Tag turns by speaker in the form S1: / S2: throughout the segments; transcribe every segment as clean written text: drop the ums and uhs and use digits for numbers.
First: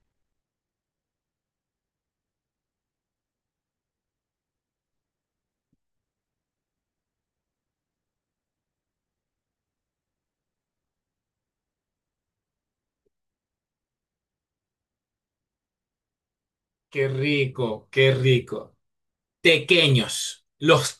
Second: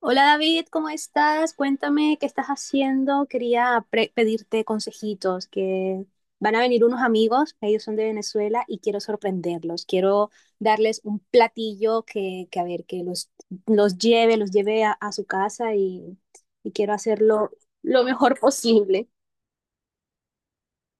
S1: Hola David, ¿cómo estás? Cuéntame qué estás haciendo. Quería pedirte consejitos, que van a venir unos amigos, ellos son de Venezuela y quiero sorprenderlos. Quiero darles un platillo que a ver, que los lleve a su casa y quiero
S2: Qué
S1: hacerlo
S2: rico,
S1: lo
S2: qué
S1: mejor
S2: rico.
S1: posible.
S2: Tequeños. Los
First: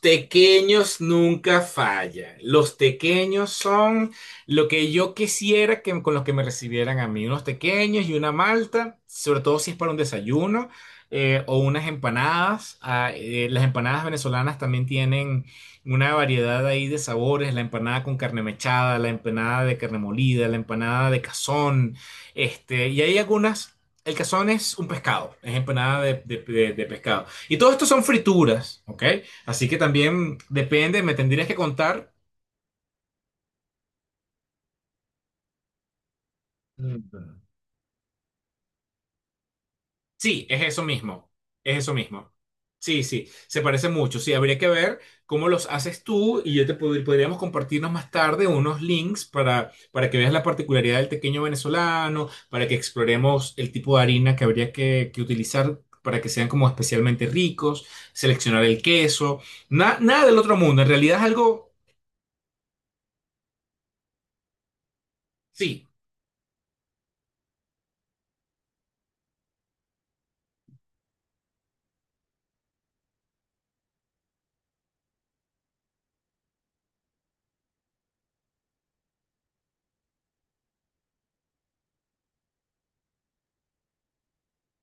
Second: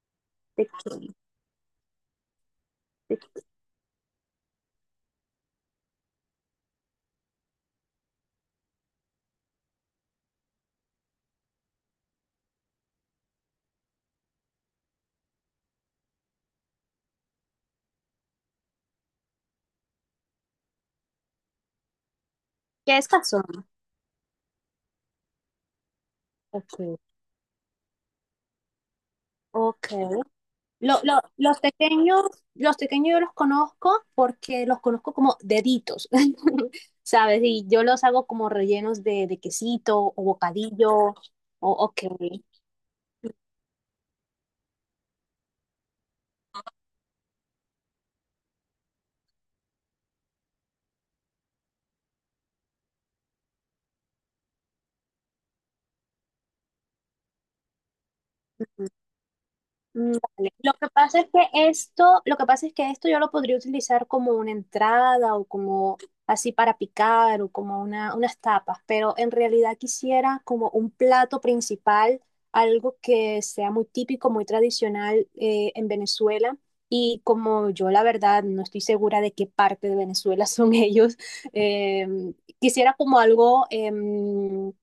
S1: ¿De
S2: tequeños
S1: qué?
S2: nunca fallan. Los
S1: ¿De qué
S2: tequeños son lo que yo quisiera que con los que me recibieran a mí. Unos tequeños y una malta, sobre todo si es para un desayuno o unas empanadas. Ah, las empanadas venezolanas también tienen una variedad ahí de sabores. La empanada con carne mechada, la empanada de carne molida, la empanada de cazón. Este,
S1: ¿Qué
S2: y
S1: es
S2: hay
S1: cazón?
S2: algunas. El cazón es un pescado, es empanada de de- de-
S1: Ok,
S2: de pescado. Y todo esto son frituras, ¿ok? Así que
S1: ok.
S2: también depende, me tendrías que
S1: Los
S2: contar.
S1: pequeños, los pequeños yo los conozco porque los conozco como deditos,
S2: Mm.
S1: ¿sabes? Y yo los hago como rellenos de quesito o
S2: Sí, es eso
S1: bocadillo
S2: mismo,
S1: o
S2: es eso
S1: ok.
S2: mismo. Sí, sí, se parece mucho. Sí, habría que ver cómo los haces tú y yo podríamos compartirnos más tarde unos links para que veas la particularidad del pequeño venezolano, para que exploremos el tipo de harina que que utilizar para que sean como especialmente ricos, seleccionar el queso.
S1: Mm,
S2: Nada del
S1: vale.
S2: otro
S1: Lo
S2: mundo. En
S1: que
S2: realidad
S1: pasa
S2: es
S1: es que
S2: algo,
S1: esto, lo que pasa es que esto yo lo podría utilizar como una entrada o
S2: sí.
S1: como así para picar o como unas tapas, pero en realidad quisiera como un plato principal, algo que sea muy típico, muy tradicional en Venezuela. Y como yo la verdad no estoy segura de qué parte de Venezuela son ellos, em, quisiera como algo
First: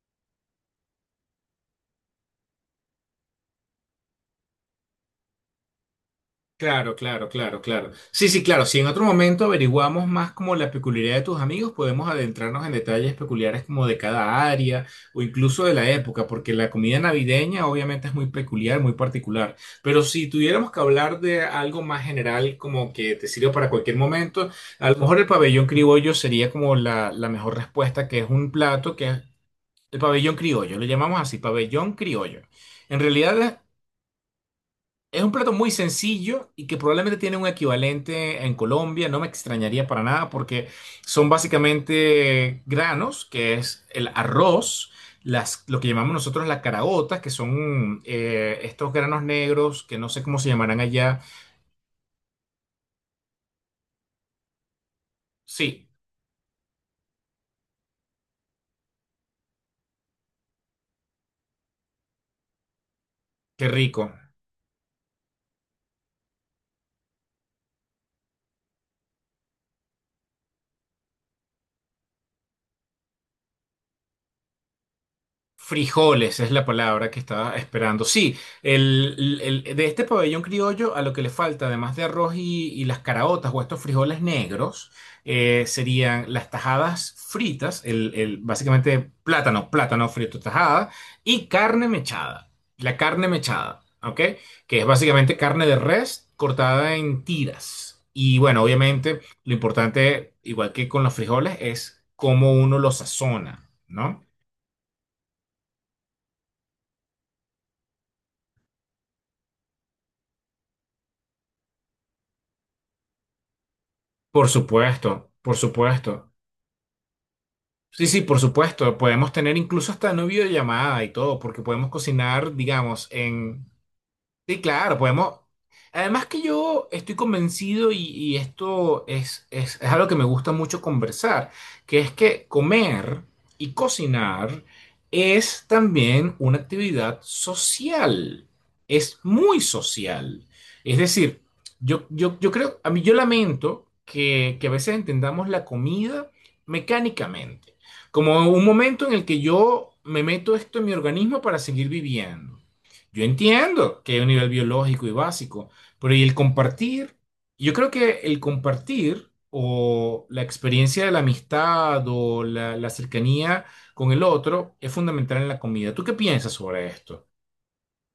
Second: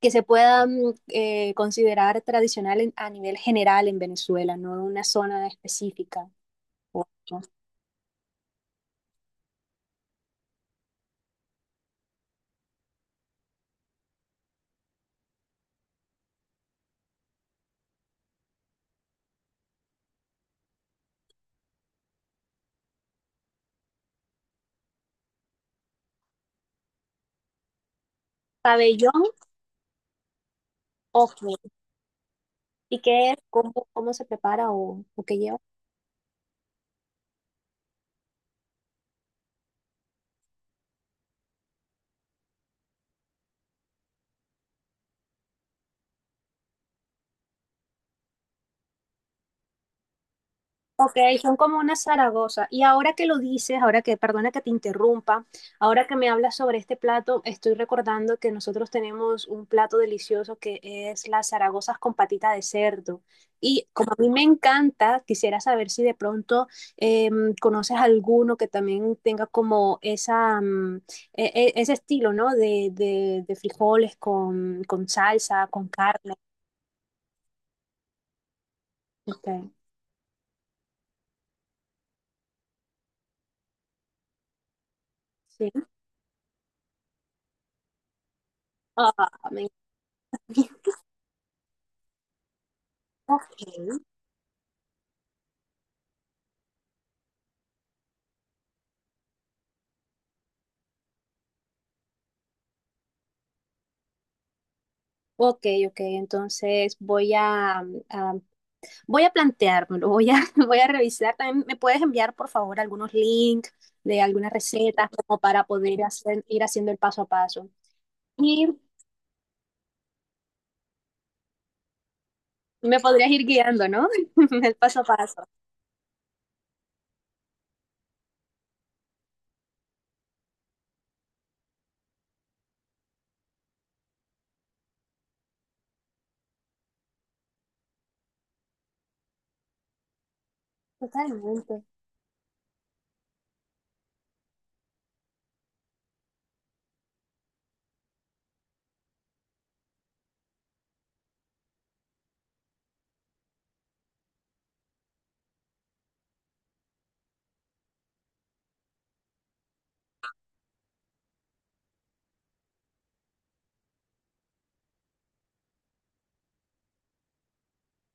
S1: que se puedan considerar tradicional a nivel general en Venezuela, no una zona específica.
S2: Claro,
S1: o-
S2: claro,
S1: ¿No?
S2: claro, claro. Sí, sí, claro. Si en otro momento averiguamos más como la peculiaridad de tus amigos, podemos adentrarnos en detalles peculiares como de cada área o incluso de la época, porque la comida navideña obviamente es muy peculiar, muy particular. Pero si tuviéramos que hablar de algo más general, como que te sirve para cualquier momento, a lo mejor el pabellón criollo sería como la mejor respuesta, que es un plato que es
S1: Pabellón,
S2: el pabellón criollo. Lo llamamos así,
S1: ok.
S2: pabellón criollo. En
S1: ¿Y qué es?
S2: realidad...
S1: ¿Cómo se prepara
S2: Es
S1: o
S2: un
S1: qué
S2: plato
S1: lleva?
S2: muy sencillo y que probablemente tiene un equivalente en Colombia, no me extrañaría para nada porque son básicamente granos, que es el arroz, lo que llamamos nosotros las caraotas, que son estos granos negros que no sé cómo se llamarán
S1: Ok,
S2: allá.
S1: son como una Zaragoza. Y ahora que lo dices, ahora que, perdona que te interrumpa,
S2: Sí,
S1: ahora que me hablas sobre este plato, estoy recordando que nosotros tenemos un plato delicioso que es las Zaragozas con patita de cerdo.
S2: qué
S1: Y
S2: rico.
S1: como a mí me encanta, quisiera saber si de pronto conoces alguno que también tenga como esa, mm, ese estilo, ¿no? De, de frijoles con salsa, con carne.
S2: Frijoles es la palabra que estaba esperando. Sí,
S1: Ok,
S2: de este pabellón criollo a lo que le falta, además de arroz y las caraotas o estos frijoles negros,
S1: sí.
S2: serían las tajadas fritas, básicamente
S1: Ah, me
S2: plátano, plátano frito tajada
S1: encanta.
S2: y carne mechada. La carne
S1: Ok.
S2: mechada, ¿ok? Que es básicamente carne de res cortada en tiras. Y bueno, obviamente lo importante, igual que con los frijoles, es cómo uno los sazona, ¿no?
S1: Ok, entonces voy a, voy a planteármelo, voy a, voy a revisar. También me puedes enviar, por favor, algunos links de
S2: Por
S1: algunas recetas
S2: supuesto,
S1: como
S2: por
S1: para poder
S2: supuesto.
S1: hacer, ir haciendo el paso a paso.
S2: Sí, sí, por
S1: Y
S2: supuesto. Podemos tener incluso hasta una videollamada y todo, porque podemos cocinar,
S1: me
S2: digamos,
S1: podrías ir
S2: en,
S1: guiando, ¿no?
S2: sí,
S1: El
S2: claro,
S1: paso a
S2: podemos.
S1: paso.
S2: Además que yo estoy convencido y esto es algo que me gusta mucho conversar, que es que comer y cocinar es también una actividad social, es muy social. Es decir,
S1: Totalmente.
S2: yo creo, a mí yo lamento que a veces entendamos la comida mecánicamente, como un momento en el que yo me meto esto en mi organismo para seguir viviendo. Yo entiendo que hay un nivel biológico y básico, pero y el compartir, yo creo que el compartir o la experiencia de la amistad o la cercanía con el otro es fundamental en la comida. ¿Tú qué piensas sobre esto?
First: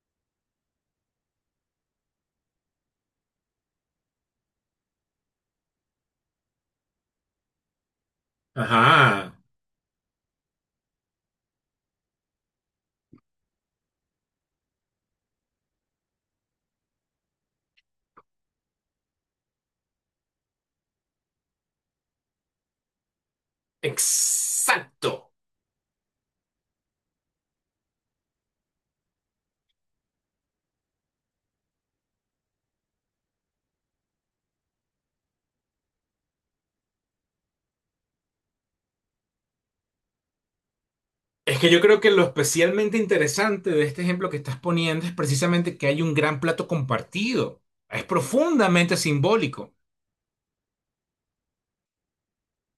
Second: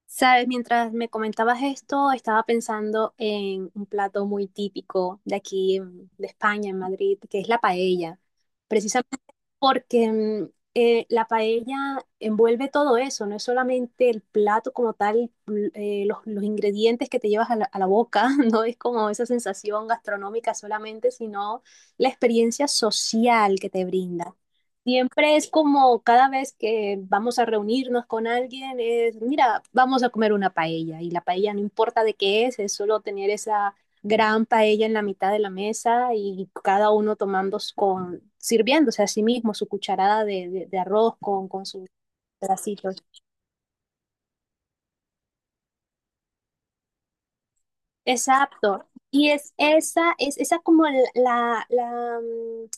S1: Sabes, mientras me comentabas esto, estaba pensando en un plato muy típico de aquí, de España, en Madrid, que es la paella. Precisamente
S2: Ajá.
S1: porque mm, la paella envuelve todo eso, no es solamente el plato como tal, los ingredientes que te llevas a la boca, no es como esa sensación gastronómica solamente, sino la experiencia social que te brinda.
S2: Exacto.
S1: Siempre es como cada vez que vamos a reunirnos con alguien, es, mira, vamos a comer una paella y la paella no importa de qué es solo tener esa gran paella en la mitad de la mesa y cada uno tomando con, sirviéndose a sí mismo su cucharada de, de arroz
S2: Es
S1: con
S2: que yo
S1: sus
S2: creo que lo especialmente
S1: pedacitos.
S2: interesante de este ejemplo que estás poniendo es precisamente que hay un gran plato compartido. Es
S1: Exacto.
S2: profundamente
S1: Y
S2: simbólico.
S1: es esa como la, la, mm,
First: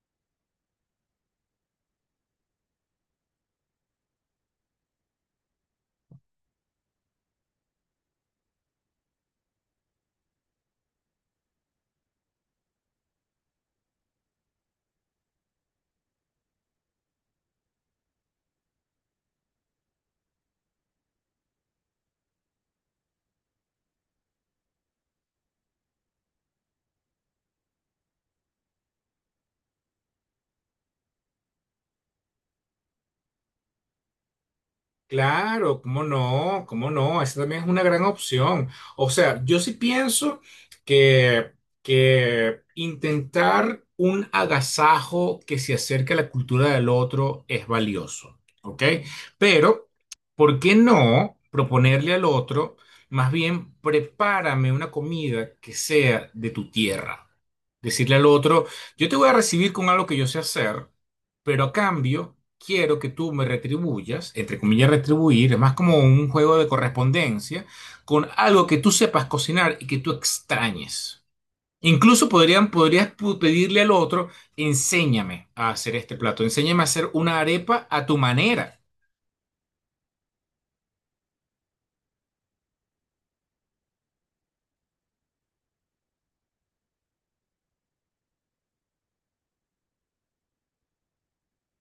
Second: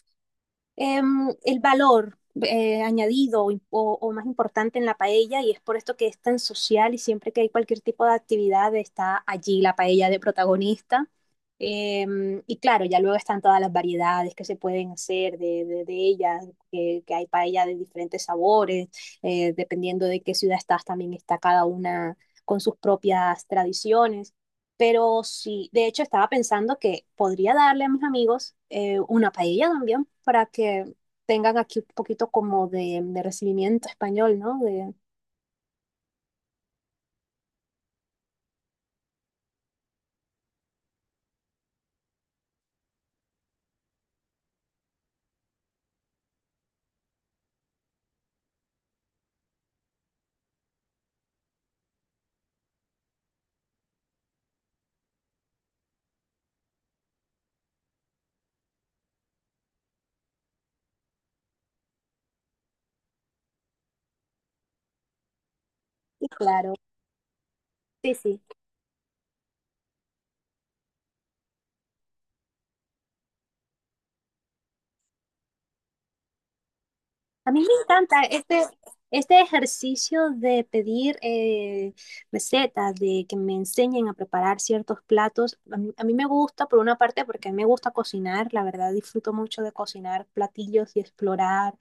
S1: el valor añadido o más importante en la paella y es por esto que es tan social y siempre que hay cualquier tipo de actividad está allí la paella de protagonista. Em, y claro, ya luego están todas las variedades que se pueden hacer de, de ellas, que hay paella de diferentes sabores, dependiendo de qué ciudad estás, también está cada una con sus propias tradiciones. Pero sí, de hecho estaba pensando que podría darle a mis amigos una paella también para que tengan aquí un poquito como de recibimiento español, ¿no? De,
S2: Claro, cómo no, esa también es una gran opción. O sea, yo sí pienso que, que intentar un agasajo que se acerque a la cultura del otro es valioso, ¿ok? Pero, ¿por qué no proponerle al otro, más bien, prepárame una comida que sea de tu tierra? Decirle al otro, yo te voy a recibir con algo que yo sé hacer pero a cambio quiero que tú me retribuyas, entre comillas retribuir, es más como
S1: y
S2: un juego de
S1: claro,
S2: correspondencia,
S1: sí,
S2: con
S1: sí.
S2: algo que tú sepas cocinar y que tú extrañes. Incluso podrías pedirle al otro, enséñame a hacer este plato, enséñame a hacer una
S1: A mí me
S2: arepa a tu
S1: encanta este,
S2: manera.
S1: este ejercicio de pedir recetas, de que me enseñen a preparar ciertos platos. A mí me gusta, por una parte, porque a mí me gusta cocinar, la verdad disfruto mucho de cocinar platillos y explorar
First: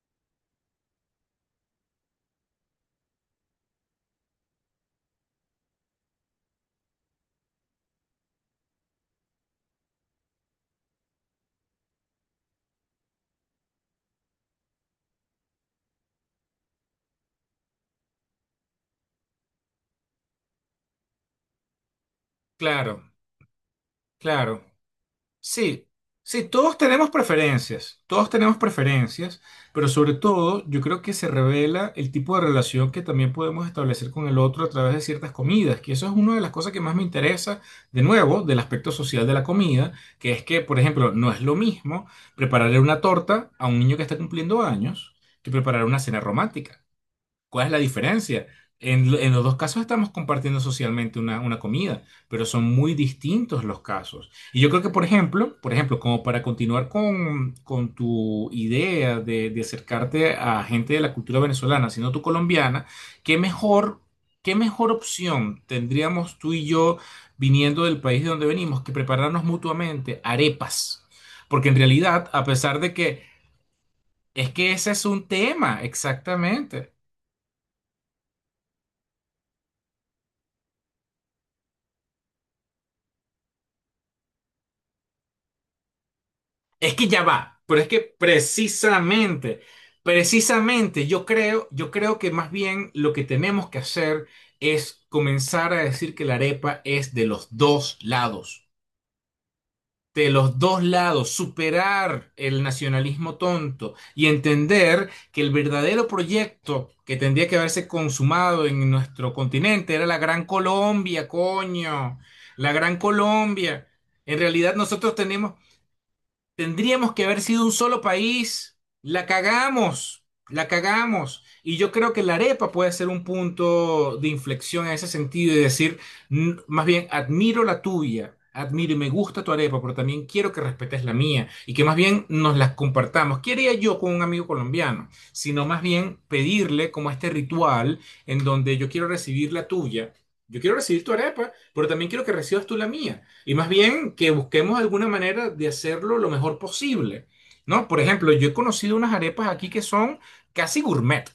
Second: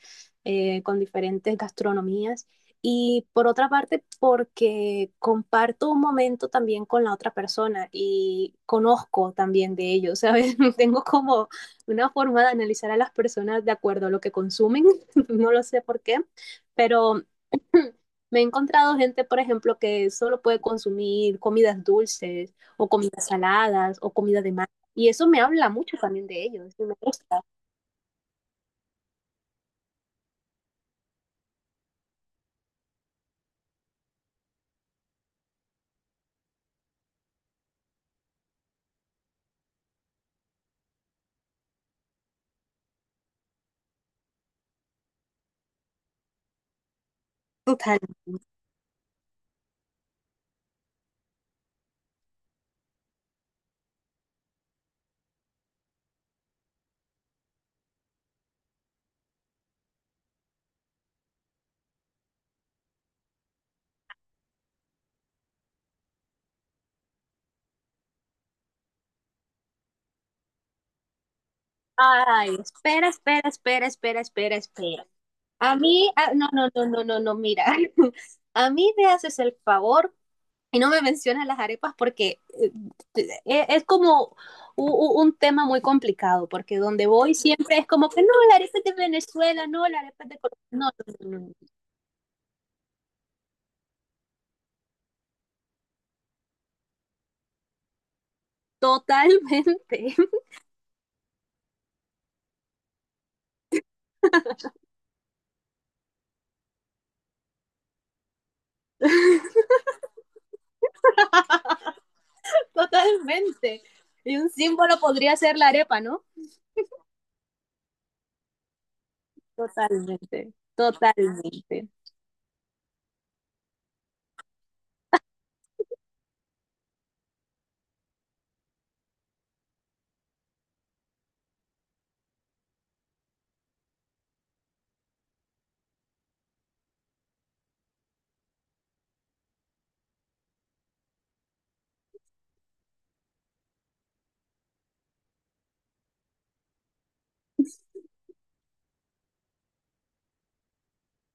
S1: con diferentes gastronomías. Y por otra parte, porque comparto un momento también con la otra persona y conozco también de ellos, ¿sabes? Tengo como una forma de analizar a las personas de acuerdo a lo que consumen no lo sé por qué, pero me he encontrado gente, por ejemplo, que solo puede consumir comidas dulces o
S2: Claro,
S1: comidas saladas o comida de
S2: claro.
S1: mar. Y eso me habla
S2: Sí,
S1: mucho también de
S2: sí,
S1: ellos y me gusta.
S2: todos tenemos preferencias, pero sobre todo yo creo que se revela el tipo de relación que también podemos establecer con el otro a través de ciertas comidas, que eso es una de las cosas que más me interesa, de nuevo, del aspecto social de la comida, que es que, por ejemplo, no es lo mismo prepararle una torta a un niño que está cumpliendo años que preparar una cena romántica. ¿Cuál es la
S1: Total.
S2: diferencia? En los dos casos estamos compartiendo socialmente una comida, pero son muy distintos los casos. Y yo creo que, por ejemplo, como para continuar con tu idea de acercarte a gente de la cultura venezolana, sino tu colombiana, ¿qué mejor, qué mejor opción tendríamos tú y yo viniendo del país de donde venimos que prepararnos mutuamente arepas? Porque en realidad, a
S1: Ay,
S2: pesar de
S1: espera,
S2: que
S1: espera, espera, espera,
S2: es
S1: espera,
S2: que ese es
S1: espera.
S2: un
S1: A
S2: tema,
S1: mí, ah, no, no, no,
S2: exactamente.
S1: no, no, no, mira. A mí me haces el favor y no me mencionas las arepas porque es como tema muy complicado, porque
S2: Es
S1: donde
S2: que ya
S1: voy
S2: va,
S1: siempre
S2: pero
S1: es
S2: es que
S1: como que no, la arepa es de
S2: precisamente,
S1: Venezuela, no, la arepa es de Colombia. No,
S2: precisamente
S1: no, no, no, no.
S2: yo creo que más bien lo que tenemos que hacer es comenzar a decir que la arepa es de los dos lados,
S1: Totalmente,
S2: de los dos lados, superar el nacionalismo tonto y entender que el verdadero proyecto que tendría que haberse consumado en nuestro continente era la Gran Colombia, coño, la Gran
S1: totalmente.
S2: Colombia.
S1: Y
S2: En
S1: un
S2: realidad
S1: símbolo
S2: nosotros
S1: podría
S2: tenemos
S1: ser la arepa, ¿no?
S2: tendríamos que haber sido un solo país. La cagamos,
S1: Totalmente,
S2: la cagamos. Y
S1: totalmente.
S2: yo creo que la arepa puede ser un punto de inflexión en ese sentido y decir, más bien, admiro la tuya, admiro y me gusta tu arepa, pero también quiero que respetes la mía y que más bien nos las compartamos. ¿Qué haría yo con un amigo colombiano? Sino más bien pedirle como este ritual en donde yo quiero recibir la tuya. Yo quiero recibir tu arepa, pero también quiero que recibas tú la mía. Y más bien que busquemos alguna manera de hacerlo lo mejor posible, ¿no? Por ejemplo, yo he conocido unas arepas aquí que son casi gourmet.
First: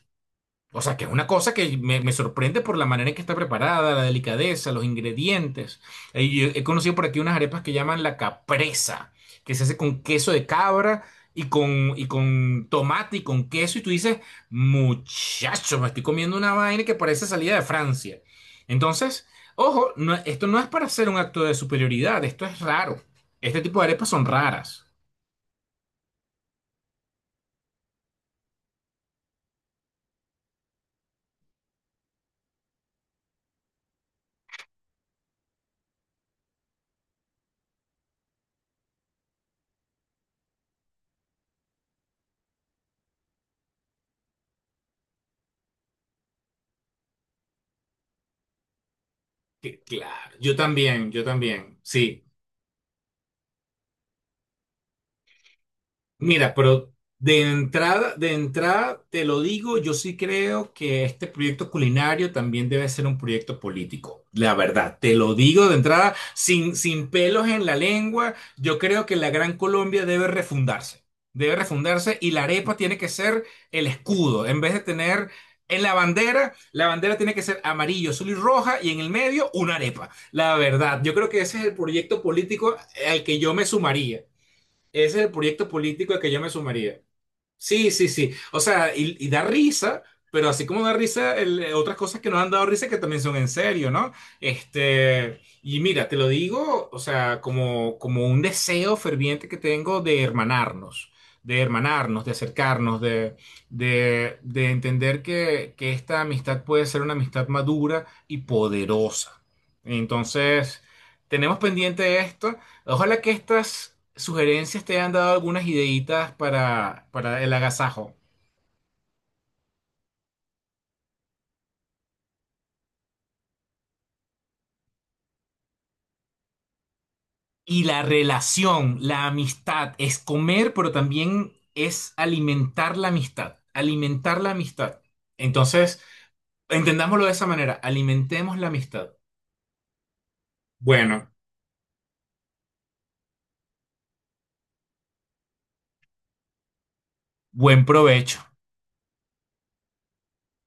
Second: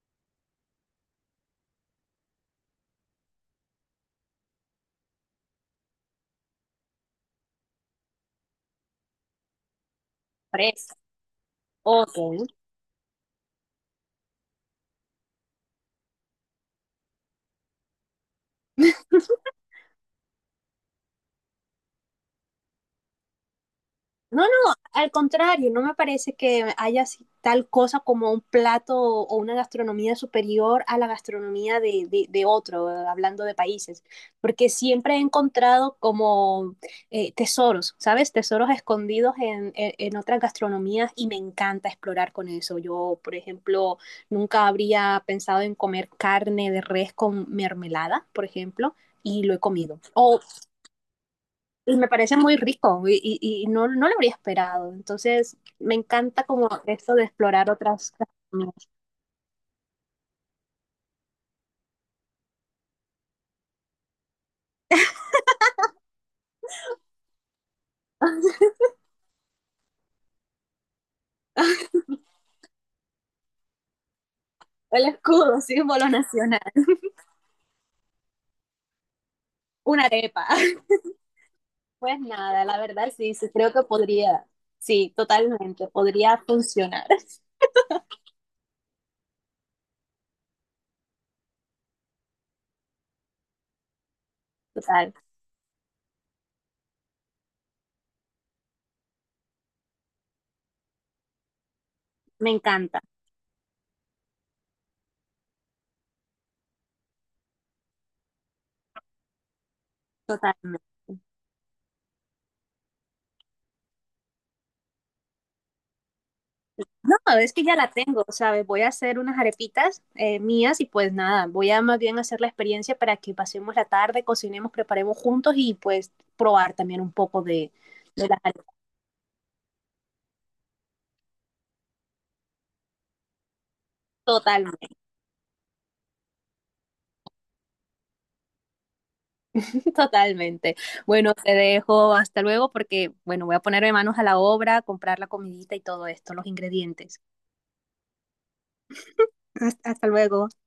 S2: O sea, que es una cosa que me sorprende por la manera en que está preparada, la delicadeza, los ingredientes. Yo he conocido por aquí unas arepas que llaman la capresa, que se hace con queso de
S1: Fresa.
S2: cabra y
S1: Ok.
S2: con tomate y con queso. Y tú dices, muchacho, me estoy comiendo una vaina que parece salida de Francia. Entonces, ojo, esto no es para hacer un acto de superioridad, esto es raro. Este tipo de arepas son
S1: No, no,
S2: raras.
S1: al contrario, no me parece que haya así tal cosa como un plato o una gastronomía superior a la gastronomía de, de otro, hablando de países, porque siempre he encontrado como tesoros, ¿sabes? Tesoros escondidos en, en otras gastronomías y me encanta explorar con eso. Yo, por ejemplo, nunca habría pensado en comer carne de res con mermelada, por ejemplo, y lo he
S2: Que-
S1: comido.
S2: Claro,
S1: O
S2: yo también,
S1: y me
S2: sí.
S1: parece muy rico y no, no lo habría esperado. Entonces, me encanta
S2: Mira,
S1: como
S2: pero
S1: esto de explorar otras
S2: de
S1: gastronomías.
S2: entrada te lo digo, yo sí creo que este proyecto culinario también debe ser un proyecto político. La verdad, te lo digo de entrada, sin pelos en la lengua, yo creo que la Gran Colombia debe refundarse. Debe refundarse y la arepa tiene que ser el escudo. En vez de
S1: El
S2: tener
S1: escudo,
S2: en
S1: símbolo nacional.
S2: la bandera tiene que ser amarillo, azul y roja y en el medio una
S1: Una
S2: arepa.
S1: arepa.
S2: La verdad, yo creo que ese es el
S1: Pues
S2: proyecto
S1: nada,
S2: político
S1: la verdad
S2: al
S1: sí,
S2: que
S1: sí,
S2: yo me
S1: creo que
S2: sumaría.
S1: podría, sí,
S2: Ese es el proyecto
S1: totalmente,
S2: político al que
S1: podría
S2: yo me sumaría.
S1: funcionar.
S2: Sí, sí, sí. O sea, y da risa, pero así como da risa, otras cosas que nos han dado risa que también son en serio, ¿no?
S1: Total,
S2: Este, y mira, te lo digo, o sea, como un deseo ferviente que tengo de hermanarnos, de hermanarnos, de
S1: me
S2: acercarnos,
S1: encanta,
S2: de entender que esta amistad puede ser una amistad madura y poderosa. Entonces,
S1: totalmente.
S2: tenemos pendiente esto. Ojalá que estas sugerencias te hayan dado algunas ideitas
S1: No,
S2: para el
S1: es que ya la
S2: agasajo.
S1: tengo, ¿sabes? Voy a hacer unas arepitas mías y pues nada, voy a más bien hacer la experiencia para que pasemos la tarde, cocinemos, preparemos juntos y pues probar también un poco
S2: Y la
S1: de las arepas.
S2: relación, la amistad, es comer, pero también es alimentar la amistad. Alimentar la
S1: Totalmente,
S2: amistad. Entonces, entendámoslo de esa manera. Alimentemos la amistad.
S1: totalmente.
S2: Bueno,
S1: Bueno, te dejo hasta luego porque, bueno, voy a ponerme manos a la obra, comprar la comidita y todo esto, los ingredientes.
S2: buen provecho.
S1: Hasta luego.